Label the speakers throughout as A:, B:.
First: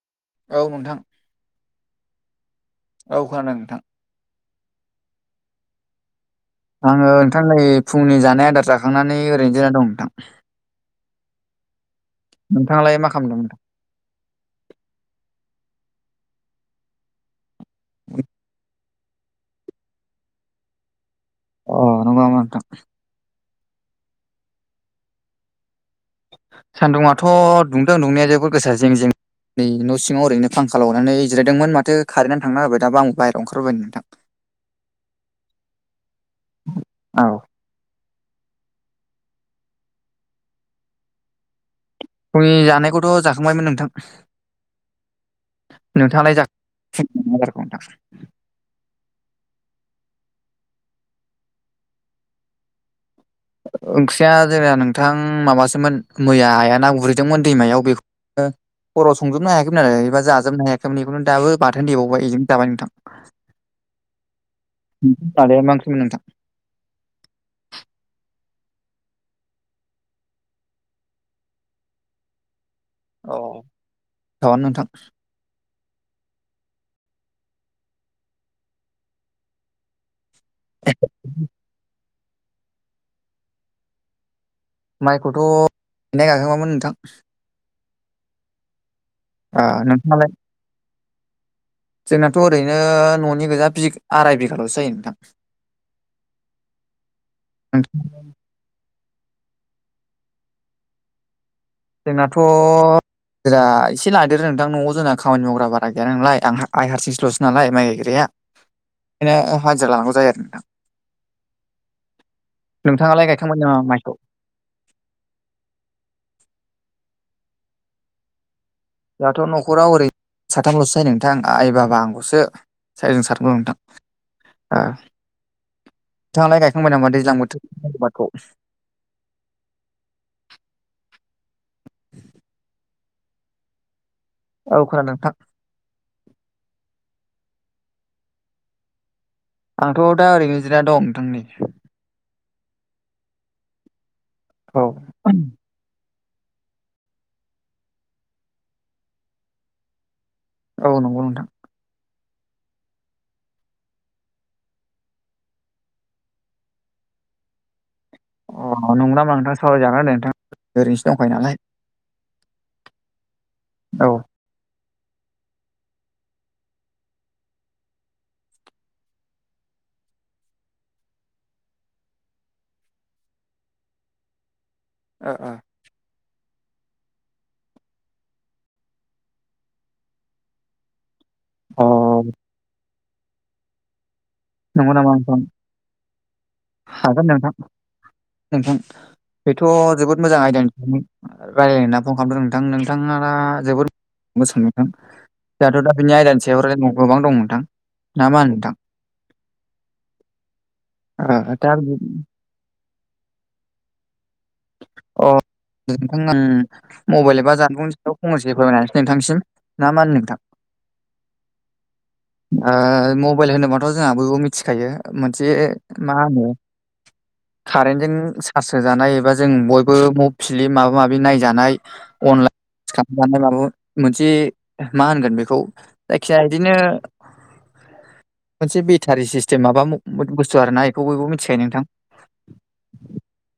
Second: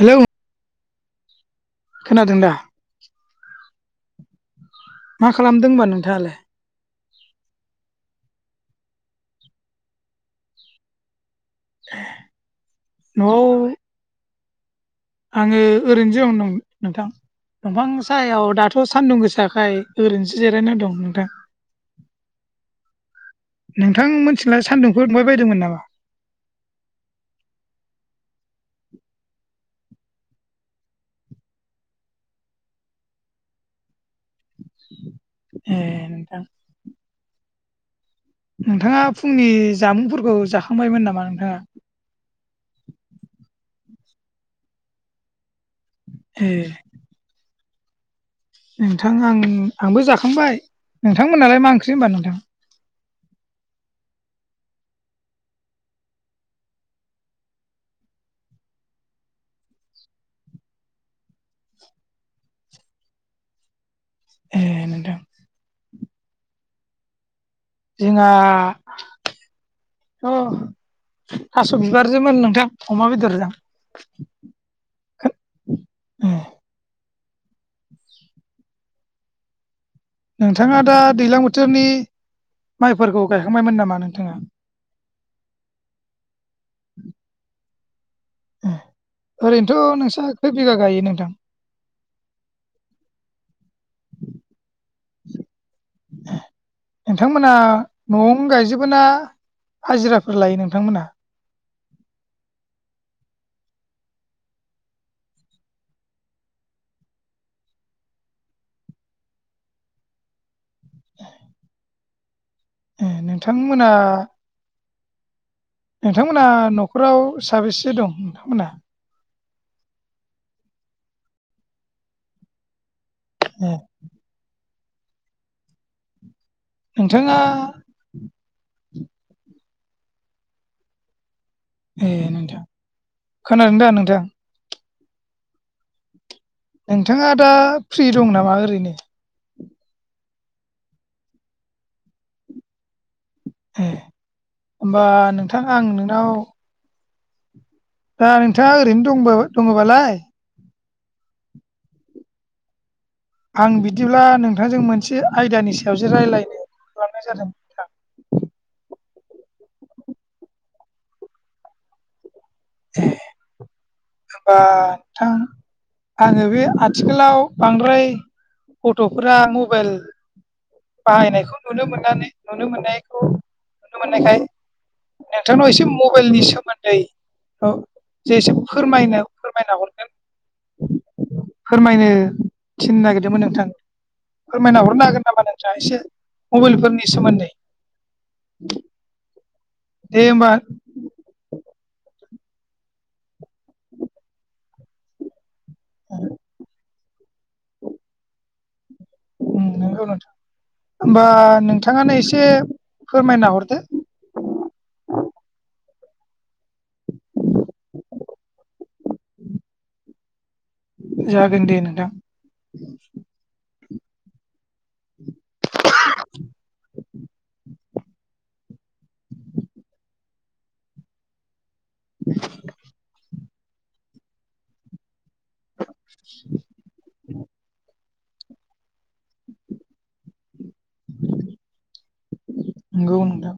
A: Hello
B: औ नोंथां
A: खोनादों दा
B: औ खोनादों नोंथां
A: मा खालामदों होमबा नोंथाङालाय
B: आङो नोंथां नै फुंनि जानाय आदार जाखांनानै ओरैनो जिरायना दं नोंथां नोंथाङालाय मा खालामदों
A: न'आव
B: नोंथां
A: आङो ओरैनोसो दं नोंथां दंफां सायाव दाथ सान्दुं गोसाखाय ओरैनोसो जिरायना दं नोंथां
B: अ नंगौ नामा नोंथां
A: नोंथां मोनथिलाय सान्दुंफोर दुंबाय बायदोंमोन नामा
B: सान्दुुंथ दुंदों दुंनाया जोबद गोसा जिं जिं नै न' सिङाव ओरैनो फांखाखौ लरनानै जिरायदोंमोन माथो कारेन्ट थांना होबाय दा आं आंबो बाहेराव ओंखारबाय नोंथां
A: ए नोंथां
B: औ
A: नोंथाङा फुंनि जामुंफोरखौ जाखांबायमोन नामा नोंथाङा
B: फुंनि जानायखौथ जाखांबायमोन नोंथां नोंथाङालाय
A: ए
B: [unintelligible]
A: नोंथां आं आंबो जाखांबाय नोंथांमोनालाय मा ओंख्रि होमबा नोंथां
B: ओंख्रिया जोंना नोंथां माबासोमोन मैया आया ना गुरहैदोंमोन दैमायाव बेखौ ओं खराव संजोबनो हायाखैमोन आरो एबा जाजोबनो हायाखैमोन बेखौनो दाबो बाथोन देबावबाय इजोंनो जाबाय नोंथां
A: [inaudible] ए नोंथां
B: [unintelligible] मा ओंख्रिमोन नोंथां
A: जोंना थास बिबारसोमोन नोंथां अमा
B: औ
A: बेदरजों
B: थाबानो नोंथां
A: [inaudible] नोंथाङा दा दैज्लां बोथोरनि माइफोरखौ गायखांबायमोन नामा नोंथाङा
B: माइखौथ गायनाया गायखांबायमोन नोंथां ओ
A: ओरैनोथ
B: नोंथाङालाय
A: नोंस्रा खै बिगा गायो नोंथां
B: जोंनाथ ओरैनो न'नि गोजा बि आराय बिघालसो गायो नोंथां
A: नोंथांमोना न'आव नों गायजोबोना हाजिराफोर लायो नोंथांमोनहा
B: जोंनाथ जदा एसे लादेरो नोंथां न'आव जोंना खामानि मावग्रा बारा गैया नोंलाय आंहा आइ हारसिंसोल'स नालाय माइ गायग्राया बेनो हाजिर लानांगौ जायो आरो नोंथा।
A: [inaudible] ए
B: नोंथाङालाय गायखांबाय नामा
A: नोंथांमोना
B: माइखौ?
A: नोंथांमोना न'खराव साबेसे दं नोंथांमोनहा?
B: दहाथ' न'खराव ओरै साथामल'सो जायोै नोंथां आइ बाबा आंखौसो सायजों साथाम बुं
A: ए
B: नोंथां नोंथा ओ ‌नोंथाङालाय गाय खांबाय नामा दैज्लां
A: नोंथाङा
B: बोथोर आबादखौ
A: ए नोंथां खोनादों दा नोंथां।
B: औ खोन नोंथां।
A: नोंथाङा दा फ्रि दं नामा ओरैनो?
B: आंथ' दा ओरैनोजिरना दं नोंथांनि
A: ए होमबा
B: औ
A: नोंथां आं नोंनाव दा नोंथाङा ओरैनो दं दंबालाय?
B: औ नंगौ नोंथां।
A: आं बिदिब्ला नोंथांजों मोनसे आयदानि सायाव जो रायज्लायनो खालामनाय जादों।
B: अ नं नामा नोंथां सावराय जागोन द नोंथां ओरैनो दंखायो नालाय।
A: जे
B: औ।
A: होमबा नोंथां। आङो बे आथिखालाव बांद्राय गथ'फोरा मबाइल बाहायनायखौ नुनो मोननानै नुनो मोननायखौ नुनो मोननायखाय
B: ओ
A: नोंथांनाव एसे मबाइलनि सोमोन्दै जेसे फोरमायनो फोरमायना हरगोन
B: ओ
A: फोरमायनो
B: अ
A: थिनो नागिरदोंमोन नोंथां फोरमायना
B: नंगौ
A: हरनो हागोन
B: नोंथां
A: नामा नोंथाङा एसे मबाइलफोरनि
B: हागोन
A: सोमोन्दै।
B: नोंथां नोंथां बेथ'
A: दे
B: जोबोद मोजां
A: होमबा
B: आयदा नोंथांमोन। रायज्लायना फन खालामदों नोंथां नोंथाङ दा जोबोद मोसां नोंथां। दोंथ' दा बिनि आयदानि सायाव गोबां दं नोंथां ना मा होनो नोंथां।
A: नंगौ नोंथां होमबा
B: ओ दा बि-
A: नोंथाङानो एसे फोरमायना हरदो।
B: अ नोंथां। मबाइल एबा जानबुंनि साव खनसे हो फोरमायनोसै नोंथांसिम ना मानो नोंथां।
A: जागोन दे नोंथां।
B: मबाइल होनोबाथ' जोंहा बयबो मिथिखायो मोनसे मा होनो कारेन्टजों चार्ज होजानाय एबा जों बयबो म फिलिम माबा माबि नायजानाय अनलाइन खालामजानाय माबा मोनसे मा होनगोन बेखौ जायखिया बिदिनो मोनसे बेटारि सिस्टेम माबा बुस्थु आरोना बेखौ बयबो मिथिखायो नोंथां
A: नोंगौ नोंथां।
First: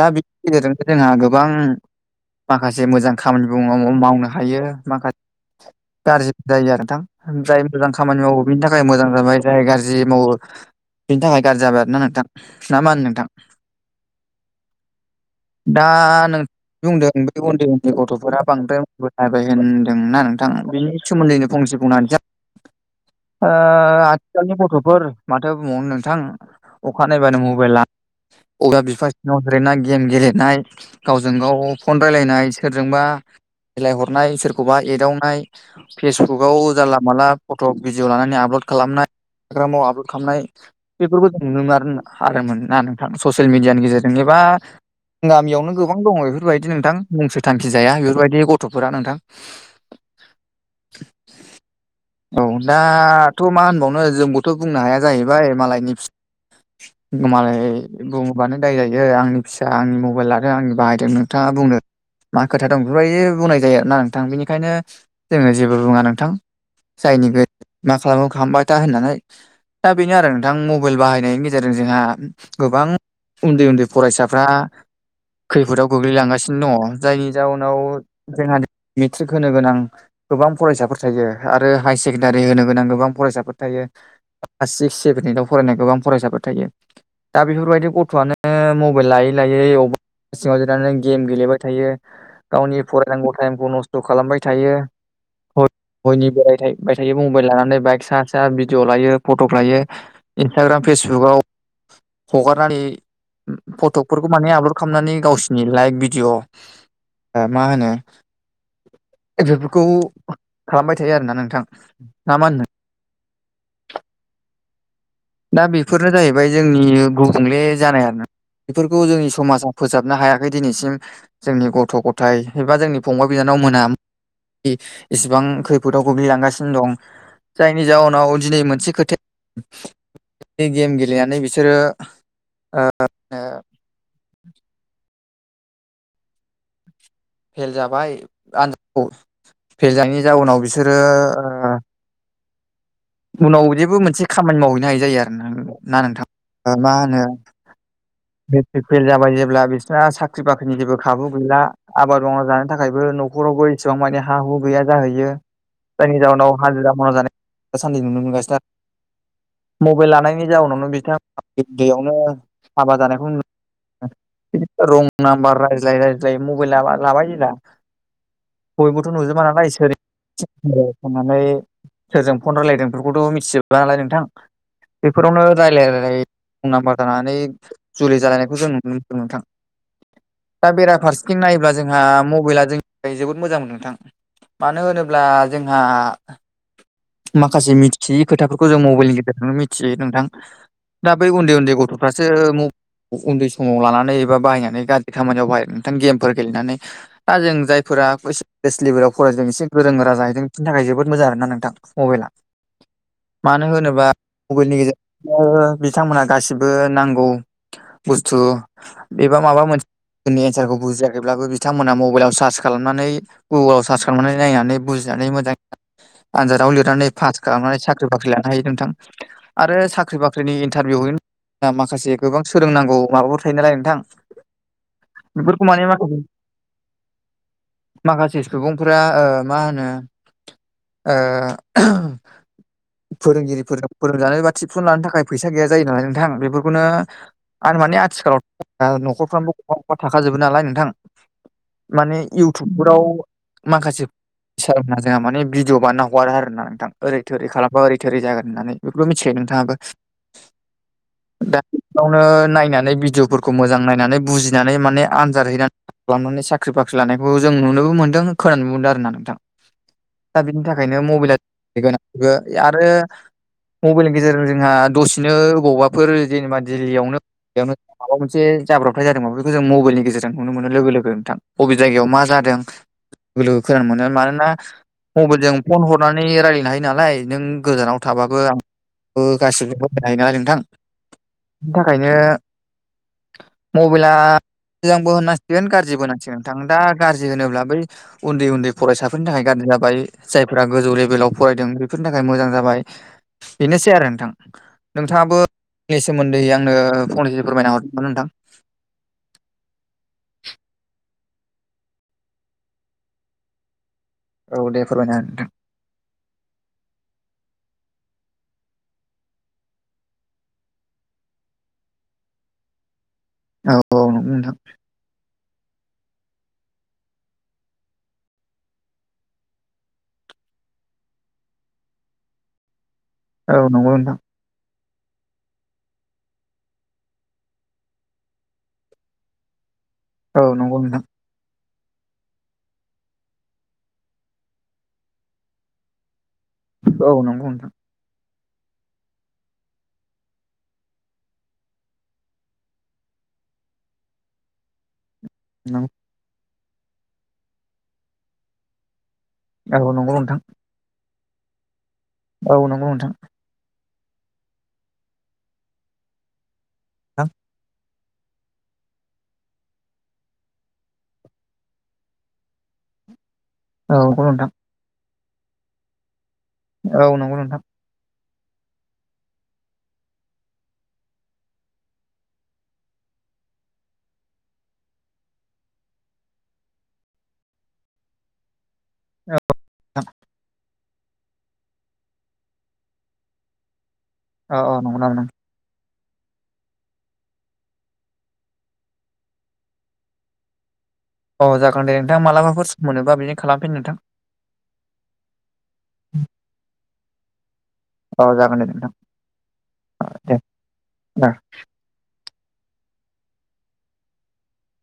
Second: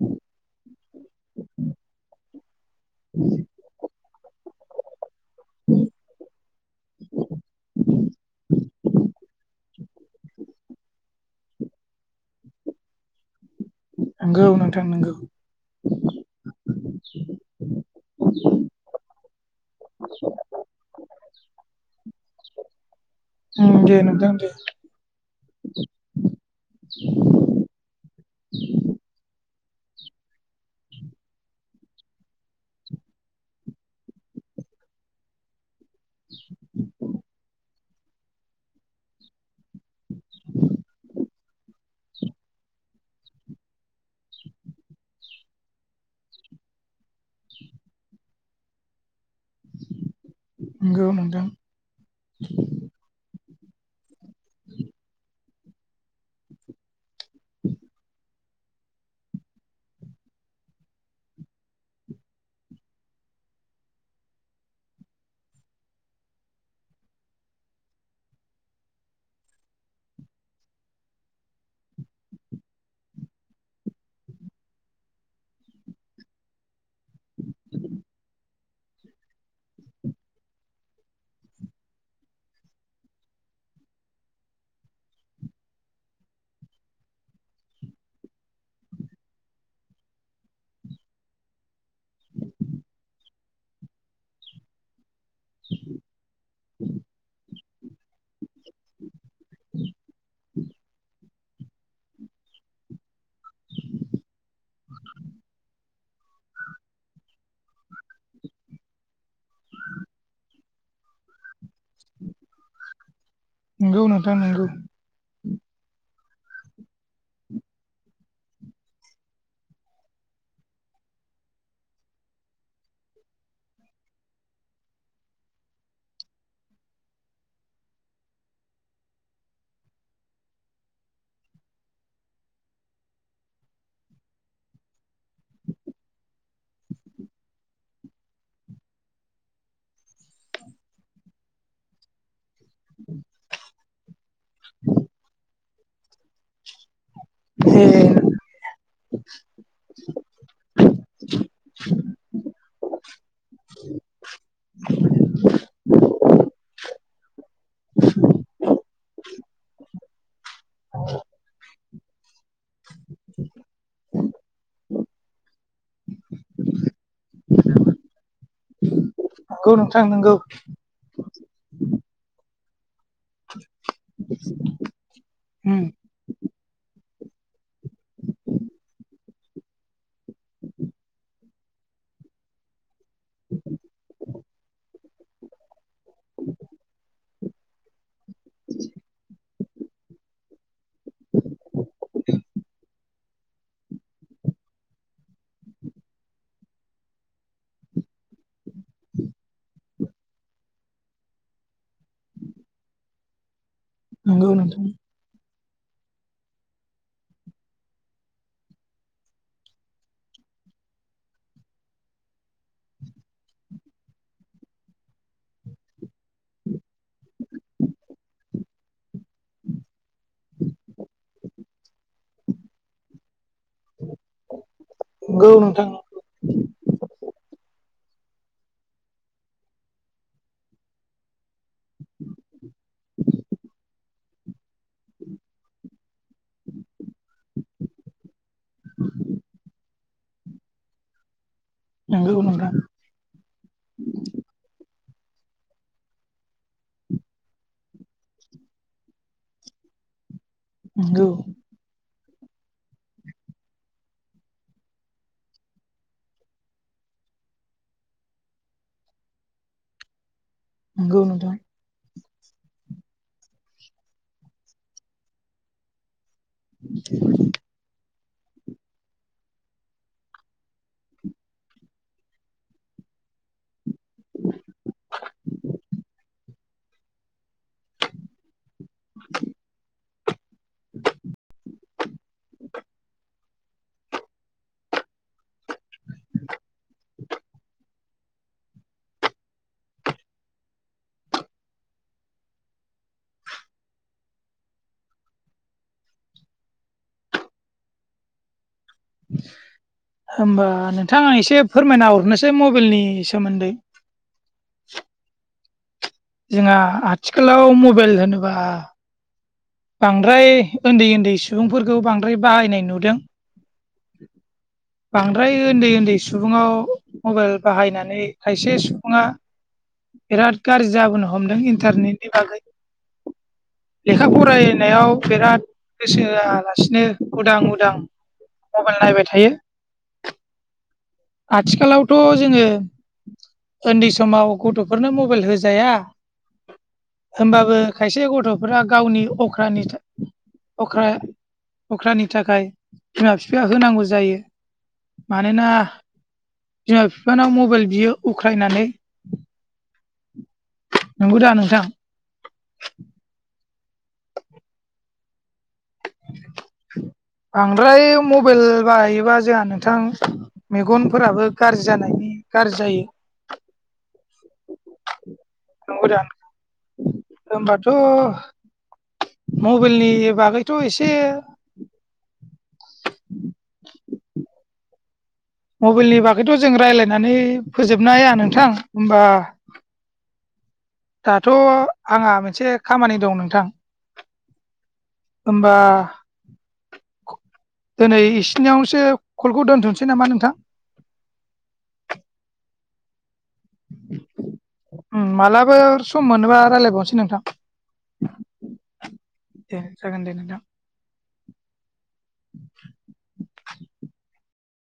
B: दा बिनि गेजेरजोंसो जोंहा गोबां माखासे मोजां खामानि मावनो हायो माखासे गाज्रिबो जायो आरो नोंथां ‌। जाय मोजां खामानि मावो बिनि थाखाय मोजां जाबाय जाय गाज्रि मावो बिनि थाखाय गाज्रि जाबाय आर ना नोंथां ना मा होनो नोंथां
A: नंगौ नोंथां नंगौ
B: दा नों बुंदों बे उन्दै उन्दै गथ'फोरा बांद्राय बबाय होनदोंना नोंथां बेनि सोमोन्दैनो फंसे बुंनोसै आ
A: दे नोंथां दे
B: आजखालनि गथ'फोर माथो बुंबावनो नोंथां अखा नायबानो मबाइल लानानै अदा बिफा नाव जेरैना गेम गेलेनाय गावजों गाव फन रायलायनाय सोरजोंबा बिेलायहरनाय सोरखौबा एदावनाय फेसबुकाव जारला माला फट' भिडिअ लानानै आपल'ड खालामनाय। इन्सटाग्रामाव आपल'ड खालामनाय बेफोरखौ जों नुनो मोनोन आरो मोन ना नोंथां ससियेल मिडियानि गेजेरजों। जेनेबा गामियावनो गोबां दङ बेफोरबायदि नोंथां मुंसो थांखि जाया बेफोरबायदि गथ'फोरा नोंथां।
A: नंगौ नुदों।
B: औ दाथ' मा होनबावनो जोंबोथ' बुंनो हाया जाहैबाय मालायनि फ गमालायबानाय दायजायो आंनि फिसा आंनि मबाइल लादों आंनि बाहायदों नोंथाङा बुंनो। मा खोथा दं बेफोरबायदि बुंनाय जायोोना नोंथां बेनिखायनो जोङो जेबो बुङा नोंथां। जायनि मा खालामो खालामबाय था होननानै। दा बेनो आरो नोंथां मबाइल बाहायनायनि गेजेरजों जोंहा गोबां। उन्दै उन्दै फरायसाफ्रा खैफोदाव गोग्लैलांगासिनो दङ जायनि जाउनाव जोंहा मेट्रिक होनो गोनां। गोबां फरायसाफोर थायो आरो हायार सेकेण्डारि होनो गोनां गोबां फरायसाफोर थायो। क्लास सिक्स सेभेन एइटआव फरायनाय गोबां फरायसाफोर थायो दा बेफोरबायदि गथ' दुखुआनो मबेल लायै लायै बबेबा सिङाव जिरनानै गेम गेलेबाय थायो। गावनि फरायनांगौ टाइमखौ नस्थ' खालामबाय थायो। बयनिबोबाय थायो मबाइल लानानै बाइक सा सा भिडिअ लायो फट'क लायो। इन्सटाग्राम फेसबुकाव हगारनानै फटकफोरखौ माने आपलड खालामनानै गावसोरनि लाइक भिडिअ। ओ मा होनो बेफोरखौ खालामबाय थायो आरोना नोंथां ना मा होन
A: नंगौ नोंथां नंगौ।
B: दा बेफोरनो जाहैबाय जोंनि गुबुंले जानाय आरो बेफोरखौ जोंनि समाजाव फोजाबनो हायाखै दिनैसिम जोंनि गथ' गथाय एबा जोंनि फंबाय बिनानाव मोना इसिबां खैफोदाव गोग्लैलांगासिनो दं। जायनि जाउनाव दिनै मोनसे खोथाया बे गेम गेलेनानै बिसोरो नो फेल जाबाय आनजादखौ फेल जायैनि जाउनाव बिसोरो। उनाव बिदिबो मोनसे खामानि मावहैनो हायै जायो आरो ना नोंथां मा होनो।
A: [inaudible]
B: मेट्रिक फेल जाबाय जेब्ला बिसोरना साख्रि बाख्रिनि जेबो खाबु गैला। आबाद मावना जानो थाखायबो न'खरावबो एसेबां मानि हा हु गैया जाहैयो। जायनि जाहोनाव हाजिरा मावना जानाय दा सान्दि नुनो मोनगासिनो आरो। मबाइल लानायनि जाउनावनो बिथा उन्द उन्दैयावनो हाबा जानायखौ नु रं नाम्बार रायज्लाय रायज्लाय मबाइल लाबाय जेला बयबोथ' नुजोबा नालाय
A: नंगौ
B: सोर
A: नोंथां नंगौ
B: होननानै सोरजों फन [unintelligible] रायज्लायदों बेफोरखौथ' मिथिजोबला नालाय नोंथां बेफोरावनो रायलाय रायलाय रं नाम्बार जानानै जुलि जालायनायखौ जों नुनो मोनदों नोंथां। दा बेरा फारसेथिं नायोब्ला जोंहा मबाइला जोंनि जोबोद मोजां मोन नोंथां। मानो होनोब्ला जोंहा माखासे मिथियै खोथाफोरखौ जों मबाइलनि गेजेरजोंनो मिथियो नोंथां। दा बै उन्दै उन्दै गथ'फ्रासो म उन्दै समाव लानानै एबा बाहायनानै गाज्रि खामानियाव बाहाय नोंथां गेमफोर गेलेनानै। दा जों जायफोरा कनलेज लेभेलाव फरायदों एसे गोरों गोरा जाहैदों बिनि थाखाय जोबोद मोजां आरोना नोंथां। मबाइला मानो होनोबा
A: नंगौ
B: मबाइलनि
A: नोंथां
B: गेजेरजों ओ बिथांमोनहा गासिबो नांगौ बुस्थु बेबा माबा मोनसे। जोंनि एन्सारखौ बुजियाखैब्लाबो बिथांमोना मबाइलाव सार्च खालामनानै। गुगोलाव सार्च खालामनानै नायनानै बुजिनानै मोजां दाउ लिरनानै पास खालामनानै साख्रि बाख्रि लानो हायो नोंथां आरो साख्रि बाख्रिनि इन्टारभिउ दा माखासे गोबां सोलोंनांगौ माबाफोर थायो नालाय नोंथां।
A: नंगौ
B: बिफोरखौ माने
A: नोंथां
B: माखासे [inaudible] माखासे सुबुंफ्रा मा होनो ओ [inaudible] फोरोंगिरिफोरनो फोरोंजानाय बा थिबसन लानो थाखाय फैसा गैया जायो नालाय नोंथां बेफोरखौनो आरो माने आथिखालावथ' नखरफ्रामबो गंफा गंफा थाखाजोबो नालाय नोंथां। माने
A: नंगौ नोंथां
B: इउटुबफोराव माखासे फैसाना [unintelligible] जोंहा माने भिदिअ बानायना हरगारो आरो ना नोंथां ओरै थोरै खालामबा ओरै थोरै जागोन होननानै बेफोरखौबो मिथिखायो नोंथाङाबो
A: नोंगौ
B: दा बेयावनो नायनानै भिडिअफोरखौ मोजां नायनानै बुजिनानै माने आनजाद हैनानै खालामनानै साख्रि बाख्रि लानायखौ जों नुनोबो मोनदों खोनानोबो मोनदों आरोना नोंथां दा बेनि थाखाय बेनिखायनो
A: नंगौ
B: मबेला
A: नोंथां
B: गोनांथिबो आरो मबेलनि गेजेरजों जोंहा दसेनो बबावबाफोर जेनेबा दिल्लीयावनोयावनो [unintelligible] माबा मोनसे जाब्रबथाय जादों माबा बेखौ जों मबेलनि गेजेरजों नुनो मोनो लोगो लोगो नोंथां बबे जायगायाव मा जादों? खोनानो मोनो मानोना मबाइल जों फन हर नानै रायज्लायनो हायो नालाय नों गोजानाव थाबाबो आं गासिबोनो हायो नालाय नोंथां बिनि थाखायनो मबाइला मोजांबो होननांसिगोन गाज्रिबो होनांसिगोन नोंथां दा गाज्रि होनोब्ला बै उन्दै उन्दै फरायसाफोरनि थाखाय ग्रि जाबाय जायफोर दा गोजौ लेभेलाव फरायदों बेफोरनि थाखाय मोजां जाबाय बेनोसै आरो नोंथां। नोंथाङाबो [unintelligible] सोमोन्दैै आंनो फंनैसे फोरमायना हरदों नोंथां।
A: होमबा नोंथां आं एसे फोरमायना हरनोसै मबेलनि सोमोन्दै।
B: औ दे फोरमायना हो नोंथां।
A: जोंहा आथिखालाव मबेल होनोबा बांद्राय उन्दै उन्दै सुबुंफोरखौ बांद्राय बाहायनाय नुदों।
B: औ औ न नोंथां
A: बांद्राय उन्दै उन्दै सुबुङाव मबाइल बाहायनानै खायसे सुबुङा बिराद गाज्रि जाबोनो हमदों इन्टारनेटनि बागै
B: औ नंगौ नोंथां
A: लेखा फरायनायाव बिराद गोसो होआलासिनो उदां उदां मबाइल नायबाय थायो
B: औ नंगौ नोंथां।
A: आथिखालावथ' जोङो उन्दै समाव गथ'फोरनो मबाइल होजाया।
B: औ नंगौ नोंथां
A: होमबाबो खायसे गथ'फोरा गावनि अख्रानि अख्रा अख्रानि थाखाय बिमा बिफाया होनांगौ जायो। मानोना बिमा बिफानाव मबाइल बियो अख्रायनानै
B: आरो नंगौ नोंथां
A: नंगौ दा नोंथां?
B: औ नंगौ नोंथां।
A: [inaudible] बांद्राय मबाइल बाहायोबा जोंहा नोंथां मेगनफोराबो गाज्रि जानायनि गाज्रि जायो
B: औ नंगौ नोंथां
A: नंगौ
B: औ नंगौ नोंथां
A: औ मबाइलनि बागैथ' एसे [inaudible] मबाइलनि बागैथ' जों रायजलायनानै फोजोबनो हाया नोंथां होमबा।
B: [inaudible]
A: दाथ' आंहा मोनसे खामानि दं नोंथां।
B: औ औ नंगौ।
A: होनोमबा दिनै इसिनियावसो कलखौ दोनथ'सै नामा नोंथां।
B: अ जागोन दे नोंथां मालाबाफोर सम मोनोबा बिदिनो खालामफिन नोंथां।
A: मालाबा सम मोनोबा रायजलायबावनोसै नोंथां।
B: औ जागोन दे नोंथां
A: दे
B: औ
A: जागोन
B: दे
A: नोंथां।
B: द
A: [inaudible]